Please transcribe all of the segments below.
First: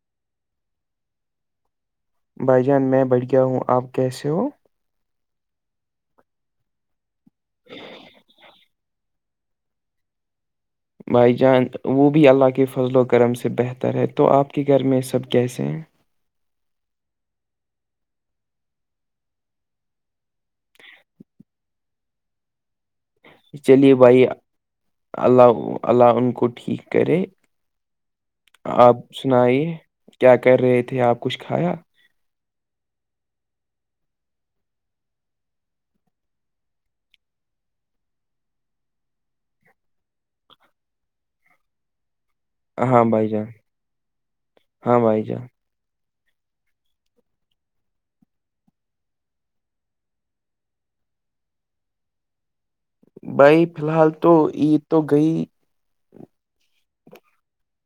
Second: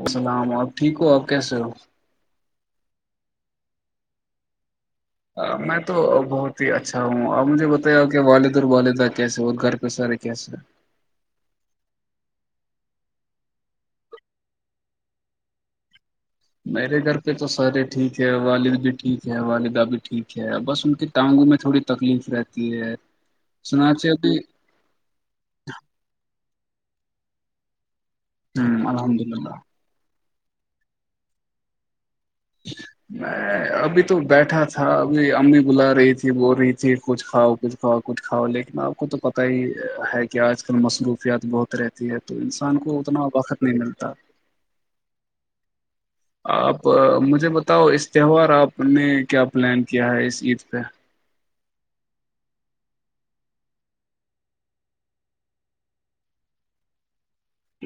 السلام آپ ٹھیک ہو آپ کیسے ہو بھائی جان میں بٹھ گیا ہوں آپ کیسے ہو میں تو بہت ہی اچھا ہوں اب مجھے بتایا ہو کہ والد اور والدہ کیسے اور گھر پہ سر اوھ سر [unintelligible] بھائی جان وہ بھی اللہ کے فضل و کرم سے بہتر ہے تو آپ کے گھر میں سب کیسے ہیں میرے گھر پہ تو سارے ٹھیک ہے والد بھی ٹھیک ہے والدہ بھی ٹھیک ہے بس ان کے ٹانگوں میں تھوڑی تکلیف رہتی ہے یار چلیے بھائی اللہ اللہ ان کو ٹھیک کرے ہ آپ الحمد للہ سنائیے کیا کر رہے تھے آپ کچھ کھایا [inaudible] [inaudible] میں ابھی تو بیٹھا تھا ابھی امی بلا رہی تھی بول رہی تھی کچھ کھاؤ کچھ کھاؤ کچھ کھاؤ لیکن آپ کو تو پتہ ہی ہے کہ آج کل مصروفیات بہت رہے تو انسان کو ہاں اتنا بھائی جان وقت نہیں ملتا ہاں بھائی جان آپ مجھے بتاؤ اس تہوار آپ نے کیا پلان کیا ہے اس عید پہ بھائی فی الحال تو عید تو گئی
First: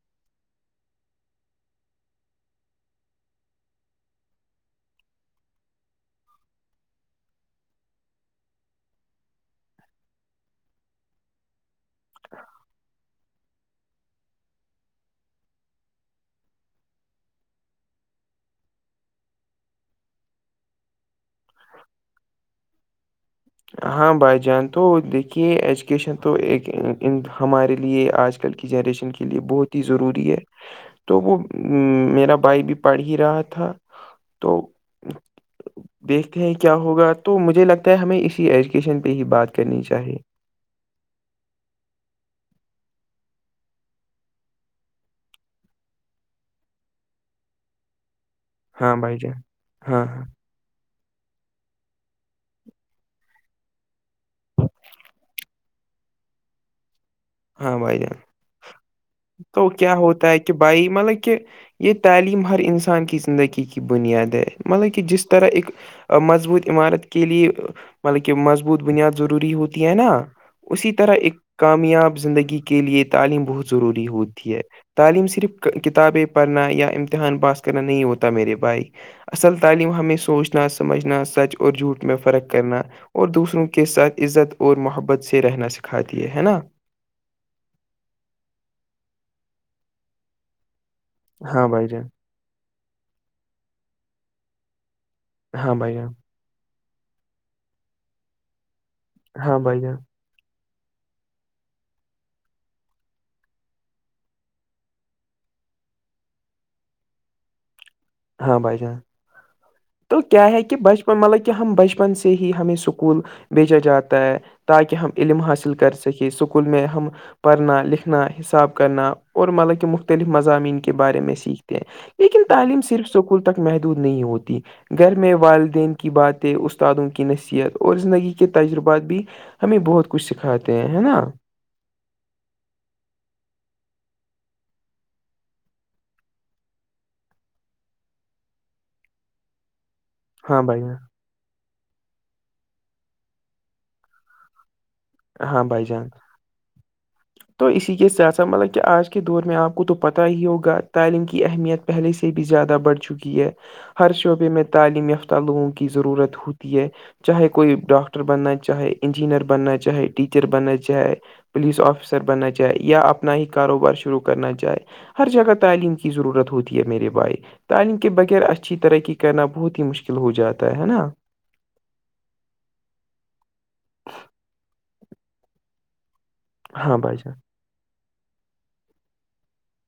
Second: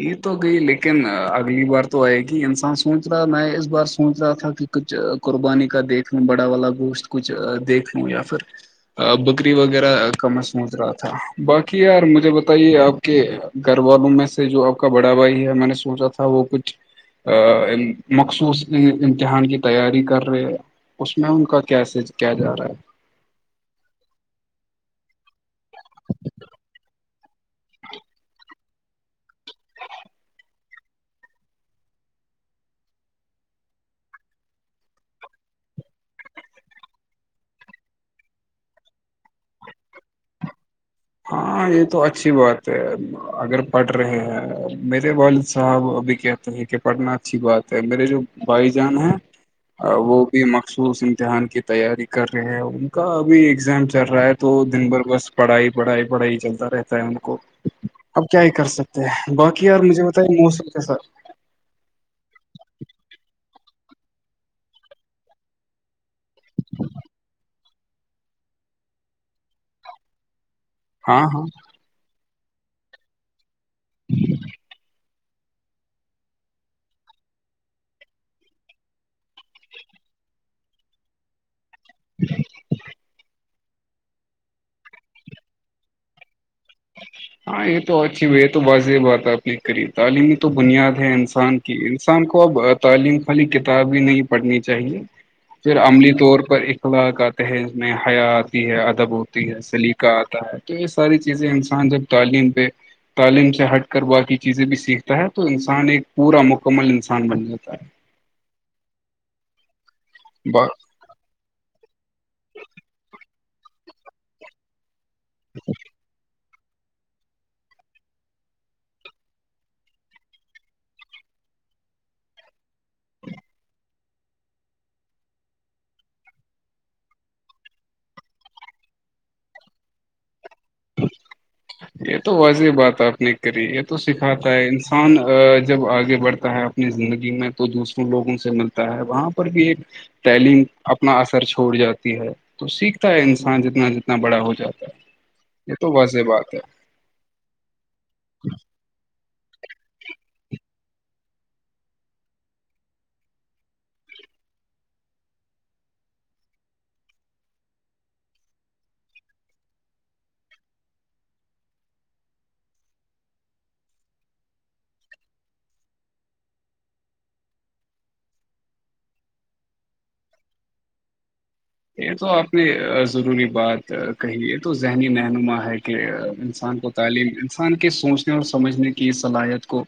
یہ تو گئی لیکن اگلی بار تو آئے گی انسان سوچ رہا میں اس بار سوچ رہا تھا کہ کچھ قربانی کا دیکھ لوں بڑا والا گوشت کچھ دیکھ لوں یا پھر بکری وغیرہ کامسمچ رہا تھا باقی یار مجھے بتائیے آپ کہ گھر والوں میں سے جو آپ کا بڑا بھائی ہے میں نے سوچا تھا وہ کچھ مخصوص امتحان کی تیاری کر رہے ہیں اس میں ان کا کیس کیا جا رہا ہے ہاں بھائی جان تو دیکھیے ایجوکیشن تو ایک ہمارے لیے آج کل آج کل کی جنریشن کے لیے بہت ہی ضروری ہے تو وہ میرا بھائی بھی پڑھ ہی رہا تھا تو دیکھتے ہیں کیا ہوگا تو مجھے لگتا ہے ہمیں اسی ایجوکیشن پہ ہی بات کرنی چاہیے ہاں یہ تو اچھی بات ہے اگر پڑھ رہے ہیں میرے والد صاحب ابھی کیا تو یہ کہ پڑھنا اچھی بات ہے میرے جو بھائی ہاں جان بھائی ہے ہاں ہاں وہ بھی مخصوص امتحان کی تیاری کر رہے ہیں ان کا ابھی ایگزام چل رہا ہے تو دن بھر بس پڑھائی بڑھائی بڑھائی چلتا رہتا ہےا ہاں بھائی جان اب کیا یہ کر سکتے ہیں باقی تو یار کیا مجھے ہوتا ہے بتائیے کہ موسم کے بھائی ساتھ مطلب کہ یہ تعلیم ہر انسان کی زندگی کی بنیاد ہے مطلب کہ جس طرح ایک مضبوط عمارت کے لیے مطلب کہ مضبوط بنیاد ضروری ہوتی ہے نا اسی طرح ہاں ایک ہاں کامیاب زندگی کے لیے تعلیم بہت ضروری ہوتی ہے تعلیم صرف کتابیں پڑھنا یا امتحان پاس کرنا نہیں ہوتا میرے بھائی اصل تعلیم ہمیں سوچنا سمجھنا سچ اور جھوٹ میں فرق کرنا اور دوسروں کے ساتھ عزت اور محبت سے رہنا سکھاتی ہے نا ہاں یہ تو اچھی یہ تو واضح بات ہے اپنے قریب تعلیمی تو بنیاد ہے انسان ہاں کی بھائی جان انسان کو اب تعلیم خالی کتاب بھی نہیں پڑھنی چاہیے ہاں پھر بھائی عملی جان طور پر اخلاق کا تہز میں حیا آتی ہے ادب و تی ہاں ہے بھائی جان سلیقہ آتا ہے تو یہ ساری چیزیں انسان جب تعلیم پہ تعلیم سے ہٹ کر باقی چیزیں بھی سیکھتا ہے تو انسان ایک پورا مکمل انسان بن جاتا ہے ہاں بھائی جان تو کیا ہے با کہ ب مطلب کہ ہم بچپن سے ہی ہمیں اسکول بھیجا جاتا ہے تاکہ ہم علم حاصل کر سکے اسکول میں ہم پڑھنا لکھنا حساب کرنا اور مطلب کہ مختلف مضامین کے بارے میں سیکھتے ہیں لیکن تعلیم صرف اسکول تک مہد نہیں ہوتی گھر میں والدین کی باتیں استادوں کی نصیحت اور زندگی کے تجربات بھی ہمیں بہت کچھ سکھاتے ہیں ہے نا اچھ یہ تو واضح بات آپ نے کری یہ تو سکھاتا ہے انسان جب آگے بڑھتا ہے اپنی زندگی میں تو دوسروں لوگوں سے ملتا ہے وہاں پر بھی ایک ہاں تعلیم بھائی جان اپنا اثر چھوڑ جاتی ہے تو سیکھتا ہے انسان جتنا جتنا بڑا ہو جاتا ہے ہاں یہ بھائی تو جان ویسے بات ہے تو اسی کے ساتھ ساتھ مطلب کہ آج کے دور میں آپ کو تو پتہ ہی ہوگا تعلیم کی اہمیت پہلے سے بھی زیادہ بڑھ چکی ہے ہر شعبے میں تعلیم یافتہ لوگوں کی ضرورت ہوتی ہے چاہے کوئی ڈاکٹر بننا چاہے انجینئر بننا چاہے ٹیچر بننا چاہے پولیس آفسر افسر بننا چاہے یا اپنا ہی کاروبار شروع کرنا چاہے ہر جگہ تعلیم کی ضرورت ہوتی ہے میرے بھائی تعلیم کے بغیر اچھی طرقی کرنا بہت ہی مشکل ہو جاتا ہے نا یہ تو آپ نے ضروری بات کہی یہ تو ذہنی رہنما ہے کہ ان انسان کو ہاں بھائی تعلیم جان انسان کے سوچنے اور سمجھنے کی صلاحیت کو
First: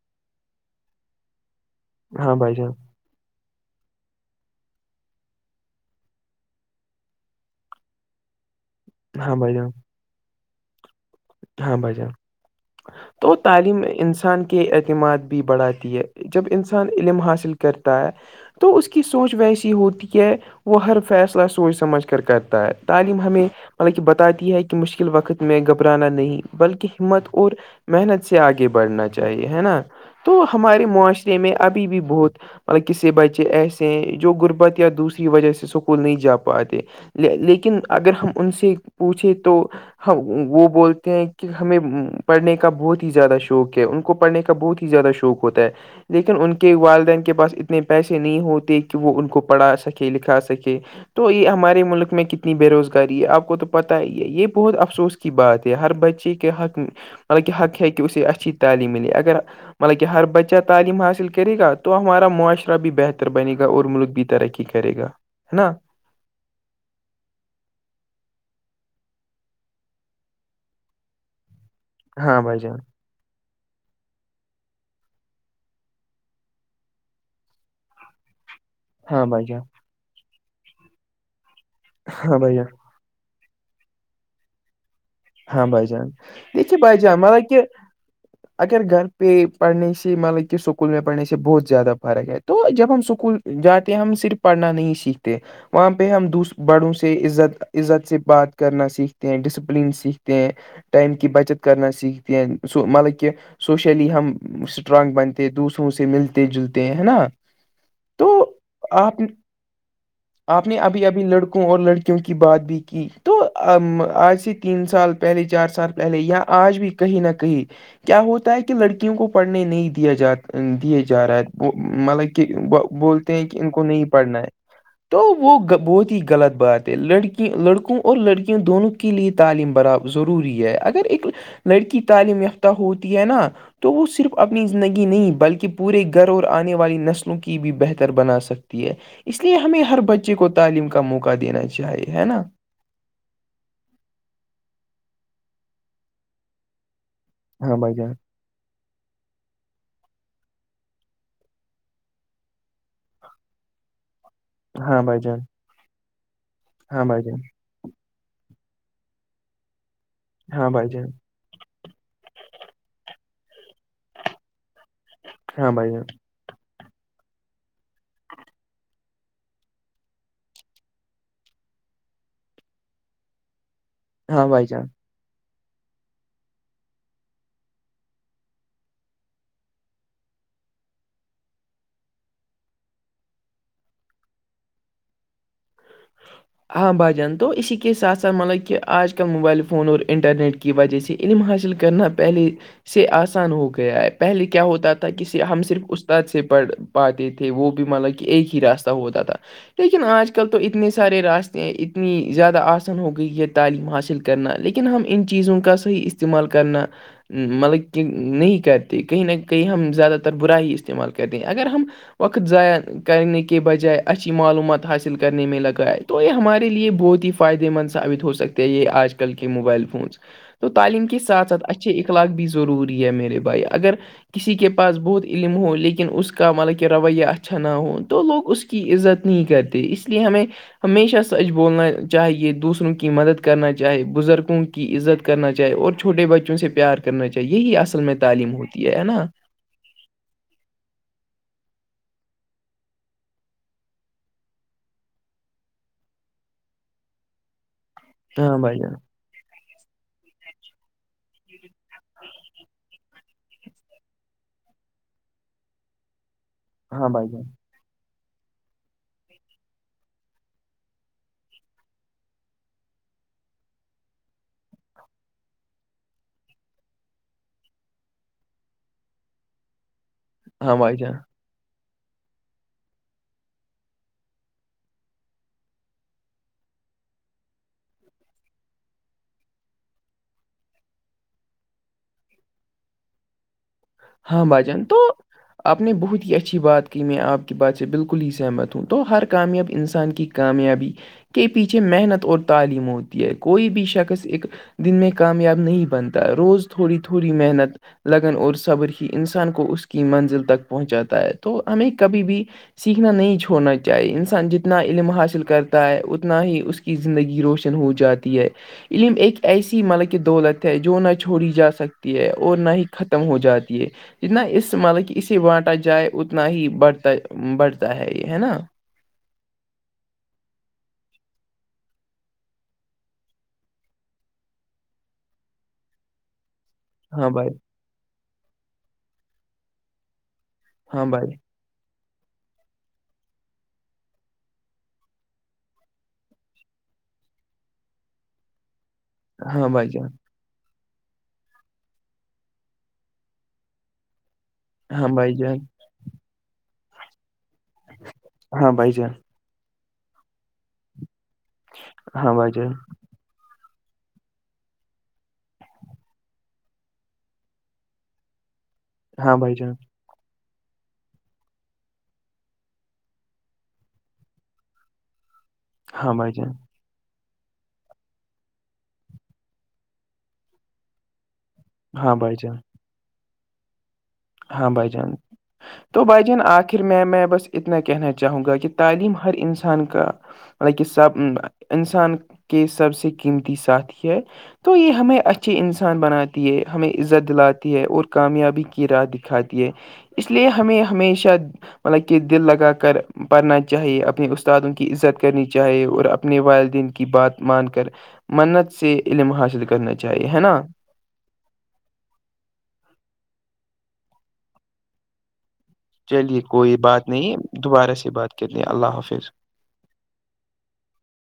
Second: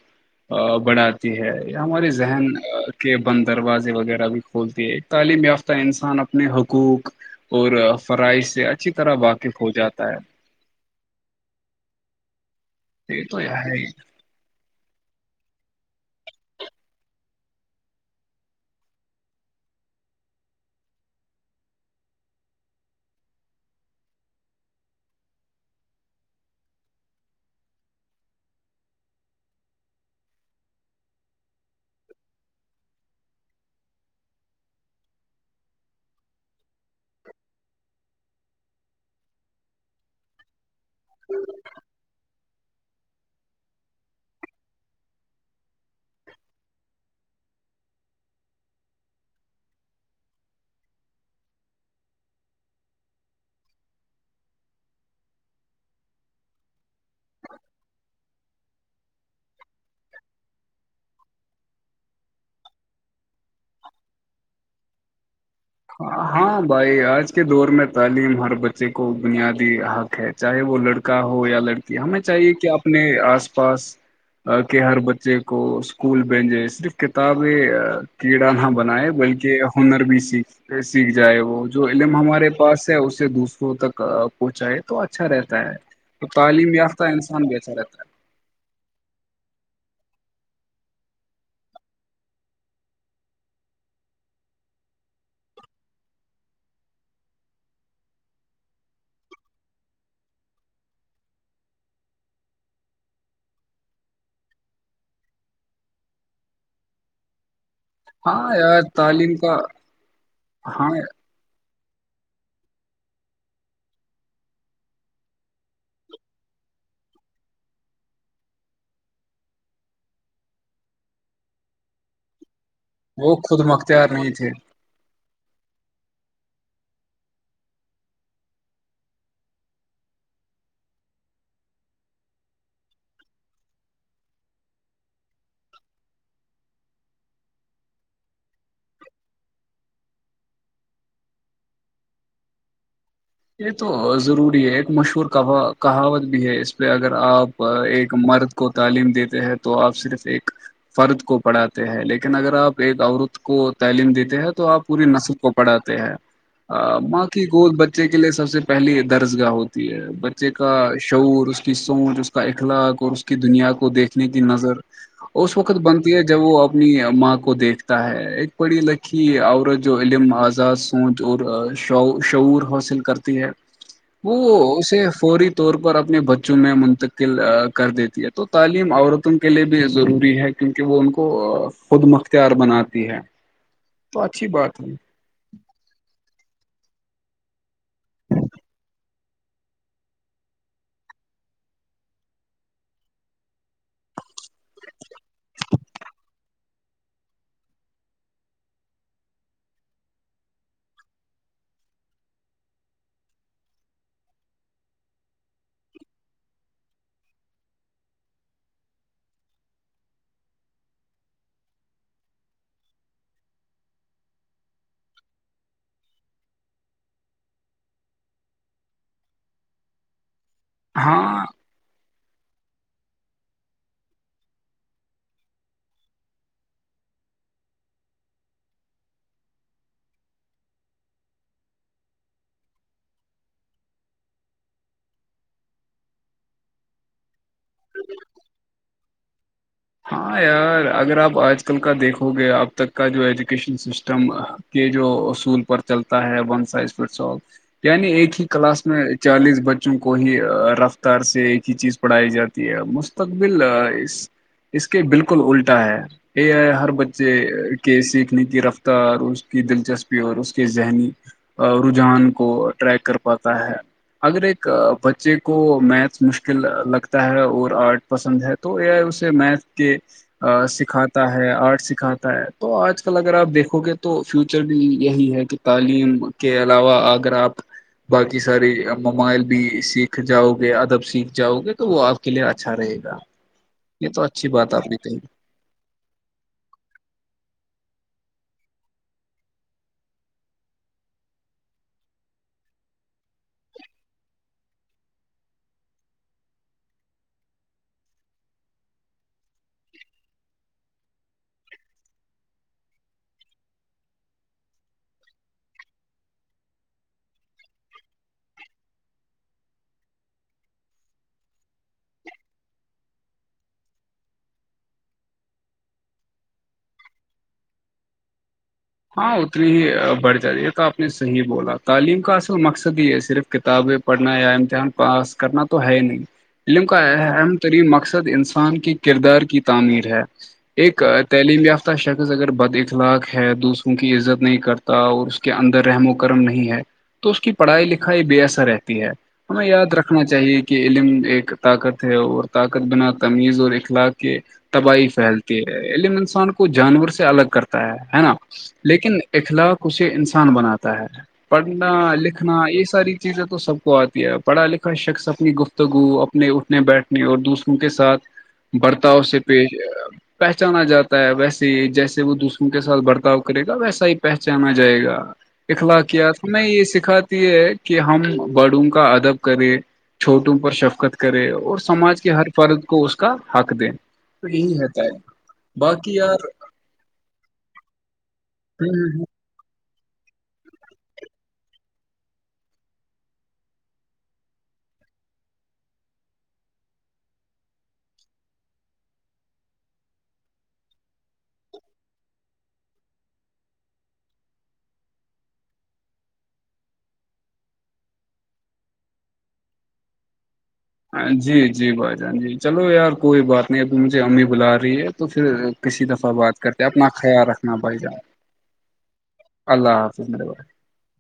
بڑھاتے ہے یا ہماراری ہاں ذہن بھائی جان کے بند دروازے وغیرہ بھی کھولتی ہے تعلیم یافتہ انسان اپنے ح کوک اور فرائی سے اچھی طرح ہاں بھائی واقف جان ہو جاتا ہے ہاں بھجان یہ تو ہے ہی تعلیم انسان کے بڑھاتی ہے جب انسان علم حاصل کرتا ہے تو اس کی سوچ ویسی ہوتی ہے وہ ہر فیصلہ سوچ سمجھ کر کرتا ہے تعلیم ہمیں مطلب کہ بتاتی ہے کہ مشکل وقت میں گھبرانا نہیں بلکہ ہمت اور محنت سے آگے بڑھنا چاہیے ہے نا تو ہمارے معاشرے میں ابھی بھی بہت مطلب کسی بچے ایسے ہیں جو غربت یا دوسری وجہ سے سکول نہیں جا پاتے لیکن اگر ہم ان سے پوچھے تو ہم وہ بول کہ ہمیں پڑھنے کا بہت ہی زیادہ شوق ہے ان کو پڑھنے کا بہت ہی زیادہ شوق ہوتا ہے لیکن ان کے والدین کے پاس اتنے پیسے نہیں ہوتے کہ وہ ان کو پڑھا سکے لکھا سکے تو یہ ہمارے ملک میں کتنی بے روزگاری ہے آپ کو تو پتہ ہی ہے یہ بہت افسوس کی بات ہے ہر بچے کے حق مطلب کہ حق ہے کہ اسے اچھی تعلیم ملے اگر مطلبک ہر بچہ تعلیم حاصل کرے گا تو ہمارا معاشرہ بھی بہتر بنے گا اور ملک بھی ترقی کرے گا ہے نا ہاں بھائی آج کے دور میں تعلیم ہر بچے کو بنیادی حق ہے چاہے وہ لڑکا ہو یا لڑکی ہمیں ہاں چاہیے بھائی کہ جان اپنے آس پاس کہ ہر بچے کو اسکول بھیجے صرف کتابیں کیڑا نہ بنائے ہاں بھائی جان بلکہ ہنر بھی سیکھ سیکھ جائے وہ جو علم ہاں ہمارے بھائی جان پاس ہے اسے دوسروں تک پہنچائے تو اچھا رہتا ہاں ہے بھائی جان تو تعلیم دیکھیے بھائی یافتہ جان مطلب انسان کہ بہتر رہتا ہے اگر گھر پ پڑھنے سے مطلب کہ سکول میں پڑھنے سے بہت زیادہ فرق ہے ہے تو جب ہم اسکول جاتے ہیں ہم صرف پڑھنا نہیں سیکھتے وہاں پہ ہم دوس بڑوں سے عزت عزت سے بات کرنا سیکھتے ہیں ڈسپلین سیکھ ہیں ائم کی بچت کرنا سیکھتے ہیں س مطلب کہ سوشلی ہم اسٹرانگ بنتے دوسروں سے ملتے جلتے ہیں ہے نا تو ہاں یار آپ تعلیم کا آپ نے ہاں ابھی ابھی لڑکوں اور لڑکی کی بات بھی کی تو آج سے تین سال پہلے چار سال پہلے یا آج بھی کہیں نہ کہیں کیا ہوتا ہے کہ لڑکیوں کو پڑھنے نہیں دیا جا دیے جا رہا ہے مطلب کہ وہ بولتے ہیں کہ خود ان کو نہیں مختار پڑھنا تھے ہے تو وہ بہت ہی غلط بات ہے لڑکی لڑکوں اور لڑکیاوںں دونوں کے لئے تعلیم برابر ضروری ہے اگر ایک لڑکی تعلیم یافتہ ہوتی ہے نا تو وہ صرف اپنی زندگی نہیں بلکہ پورے گھر اور آنے والی نسلوں کی بھی بہتر بنا سکتی ہے اس لیے ہمیں ہر بچے کو تعلیم کا موقع دینا چاہیے ہے نا یہ تو ضروری ہے ایک مشہور کہ کہاوت بھی ہے اس پہ اگر آپ ہاں بھائی جان ایک مرد کو تعلیم دیتے ہیں تو آپ صرف ایک فرد کو پڑھاتے ہیں لیکن اگر آپ ایک عورت کو تعلیم دیتے ہیں تو تو آپ ہاں پوری بھائی جان نسب کو پڑھاتے ہیں ہاں بھائی ماں جان کی گول بے بچے کے لیے سب سے پہلی درس گاہ ہوتی ہے بچے ہاں کا بھائی جان شعور اس کی سوچ اس کا اخلاق اور اس کی دنیا کو دیکھنے کی نظر اس ہاں وقت بھائی جان بنتی ہے جب وہ اپنی ماں کو دیکھتا ہے ایک پڑی لکھی عورت جو علم آزاز شعور حاصل کرتی ہے ہاں بھائی وہ جان اسے فوری طور پر اپنے بچوں میں منتقل کر دیتی ہے تو تعلیم عورتوں کے لیے بھی ضروری ہے کہ کیونکہ وہ ان کو خود مختار بناتی ہے تو اچھی بات ہے آہ بھا جان تو اسی کے ساتھ ساتھ مطلب کہ آج کل موبائل فون اور انٹرنیٹ کی وجہ سے علم حاصل کرنا پہلے سے آسان ہو گیا ہے پہلے کیا ہوتا تھا کہ ہم صرف استاد سے پڑھ پاتے تھے وہ بھی مطلب کہ ایک ہی راستہ ہوتا تھا لیکن آج کل تو اتنے سے سارے راستے اتنی زیادہ آسن ہو گئی ہے تعلیم حاصل کرنا لیکن ہم ان چیزوں کا صحیح استعمال کرنا مطلب کہ نہیں کرتے کہیں نہ کہیں ہم زیادہ تر برا ہی استعمال کرتے ہیں اگر ہم وقت ضائع کرنے کے بجائے اچھی معلومات حاصل کرنے میں لگا تو یہ ہمارے لیے بہت ہی فائدے مند ثابت ہو سکتے ہیں یہ آج کل کے موبائل فونس تو تعلیم کے ہاں ساتھ ساتھ اچھے اخلاق بھی ضروری ہے میرے بھائی اگر کسی کے پاس بہت علم ہو لیکن اس کا مطلب کہ رویہ اچھا نہ ہو تو لوگ اس کے کی عزت نہیں کرتے اس لیے ہمیں ہمیشہ سچ بولنا چاہے یہ دوسروں کی مدد کرنا چاہے بزرگوں کی عزت کرنا چاہی اور چھوٹے بچوں سے پیار کرنا چاہے یہی اصل میں تعلیم ہوتی ہے نا ہاں یار اگر آپ آج کل کا دیکھو گے اب تک کا جو ایجوکیشن سسٹم کے جو اصول پر چلتا ہے ون سائز فٹ سال یعنی ایک ہی ہاں بھائی کلاس جان میں چالیس بچوں کو ہی رفتار سے ایک ہی چیز پڑھائی جاتی ہے مستقبل اس اس کے بالکل الٹا ہے یہ ہے ہر ہاں بھائی بچے جان کے سیکھنے کی رفتار اور اس کی دلچسپی اور اس کے ذہنی رجحان کو ٹریک کر پاتا ہے اگر ایک بچے کو میتھس مشکل لگتا ہے اور آرٹ پسند ہے تو یہ اس میتھ کے ہاں بھائی جان سکھاتا ہے ہے آرٹ سکھاتا ہے تو آج کل اگر آپ دیکھو گے تو فیوچر بھی یہی ہے کہ تعلیم کے علاوہ اگر آپ باقی ساریے ممائل بھی سیکھ جاؤ گے ادب سیکھ جاؤ گے تو وہ آپ کے لیے اچھا رہے گا یہ تو ہاں اچھی بات بھجن آپ تو نے کہی آپ نے بہت ہی اچھی بات کی میں آپ کی بات سے بالکل ہی سہمت ہوں تو ہر کامیاب انسان کی کامیابی کے پیچھے محنت اور تعلیم ہوتی ہے کوئی بھی شخص ایک دن میں کامیاب نہیں بنتا روز تھوڑی تھوڑی محنت لگن اور صبر انسان کو اس کی منزل تک پہنچاتا ہے تو ہمیں کبھی بھی سیکھنا نہیں چھوڑنا چاہیے انسان جتنا علم حاصل کرتا ہے اتنا ہی اس کے کی زندگی روشن ہو جاتی ہے علم ایک ایسی ملک دولت ہے جو نہ چھوڑی جا سکتی ہے اور نہ ہی ختم ہو جات کہ جتنا اس مطلب کہ اسے بانٹا جائے اتنا ہی بڑھتا بڑھتا ہے یہ ہے نا ہاں اتنی ہی بڑھ جاتی یہ تو آپ نے صحیح بولا تعلیم کا اصل مقصد ہی ہے صرف کتابیں پڑھنا یا امتحان پاس کرنا تو ہے نہیں علم کا ہاں بھائی اہم ترین مقصد انسان کے کردار کی تعمیر ہے ایک ہاں بھائی تعلیم یافتہ شخص اگر بد اخلاق ہے دوسر کیونکہ عزت نہیں کرتا اور اس کے اندر رحم و کرم نہیں ہے تو اس کی پڑھائی لکھائی بے اثر رہتی ہے ہمیں ہاں بھائی یاد جان رکھنا چاہیے کہ کہ علم ایک طاقت ہے اور طاقت بنا تمیز اور اخلاق کے تباہی ہاں بھائی پھیلتی جان ہے علم انسان کو جانور سے الگ کرتا ہے ہے نا ہاں بھائی جان لیکن اخلاق اسے انسان بناتا ہے پڑھنا ہاں بھائی لکھنا جان یہ ساری چیزیں تو سب کو آتی ہے پڑھا لکھا شخص اپنی گفتگو اپنے اٹھنے بیٹھنے اور دوسروں کے ساتھ برتاؤ ہاں سے بھائی جان پیش پہچانا جاتا ہے ویسے ہی جیسے وہ دوسروں کے ساتھ برتاؤ کرے گا ویسا ہی پہچانا جائے گا ہاں اخلاق کیا بھائی جان نے یہ سیکھا کہ ہم بڑوں کا ادب کرے چھوٹوں پر شفقت کرے اور ہاں سماج کے بھائی ہر جان فرد کو اس کا حق دے تو ہاں یہی رہتا ہے باقی یار پھر میں میں بس اتنا کہنا چاہوں گا کہ ہوں تعلیم ہر انسان کا مطل کہ سب انسان کے سب سے قیمتی سات ہی ہے تو یہ ہمیں اچھے انسان بناتی ہے ہمیں عزت دلاتی ہے اور کامیابی راہ دکھاتی ہے اس لیے ہمیں ہمیشہ مطلب کہ دل لگا کر پڑھنا چاہیے اپنے استادوں کی عزت کرنی چاہی اور اپنے والدین کی بات مان کر منت سے علم حاصل کرنا چاہیے ہے نا جی جی بھائی جان جی چلو یار کوئی بات نہیں ابھی مجھے امی بلا رہی ہے تو پھر کسی دفعہ چلیے بات کوئی کرتے اپنا نہیں خیال رکھنا دوبارہ بھائی سے جان بات کرتے ہیں اللہ حافظ اللہ حافظ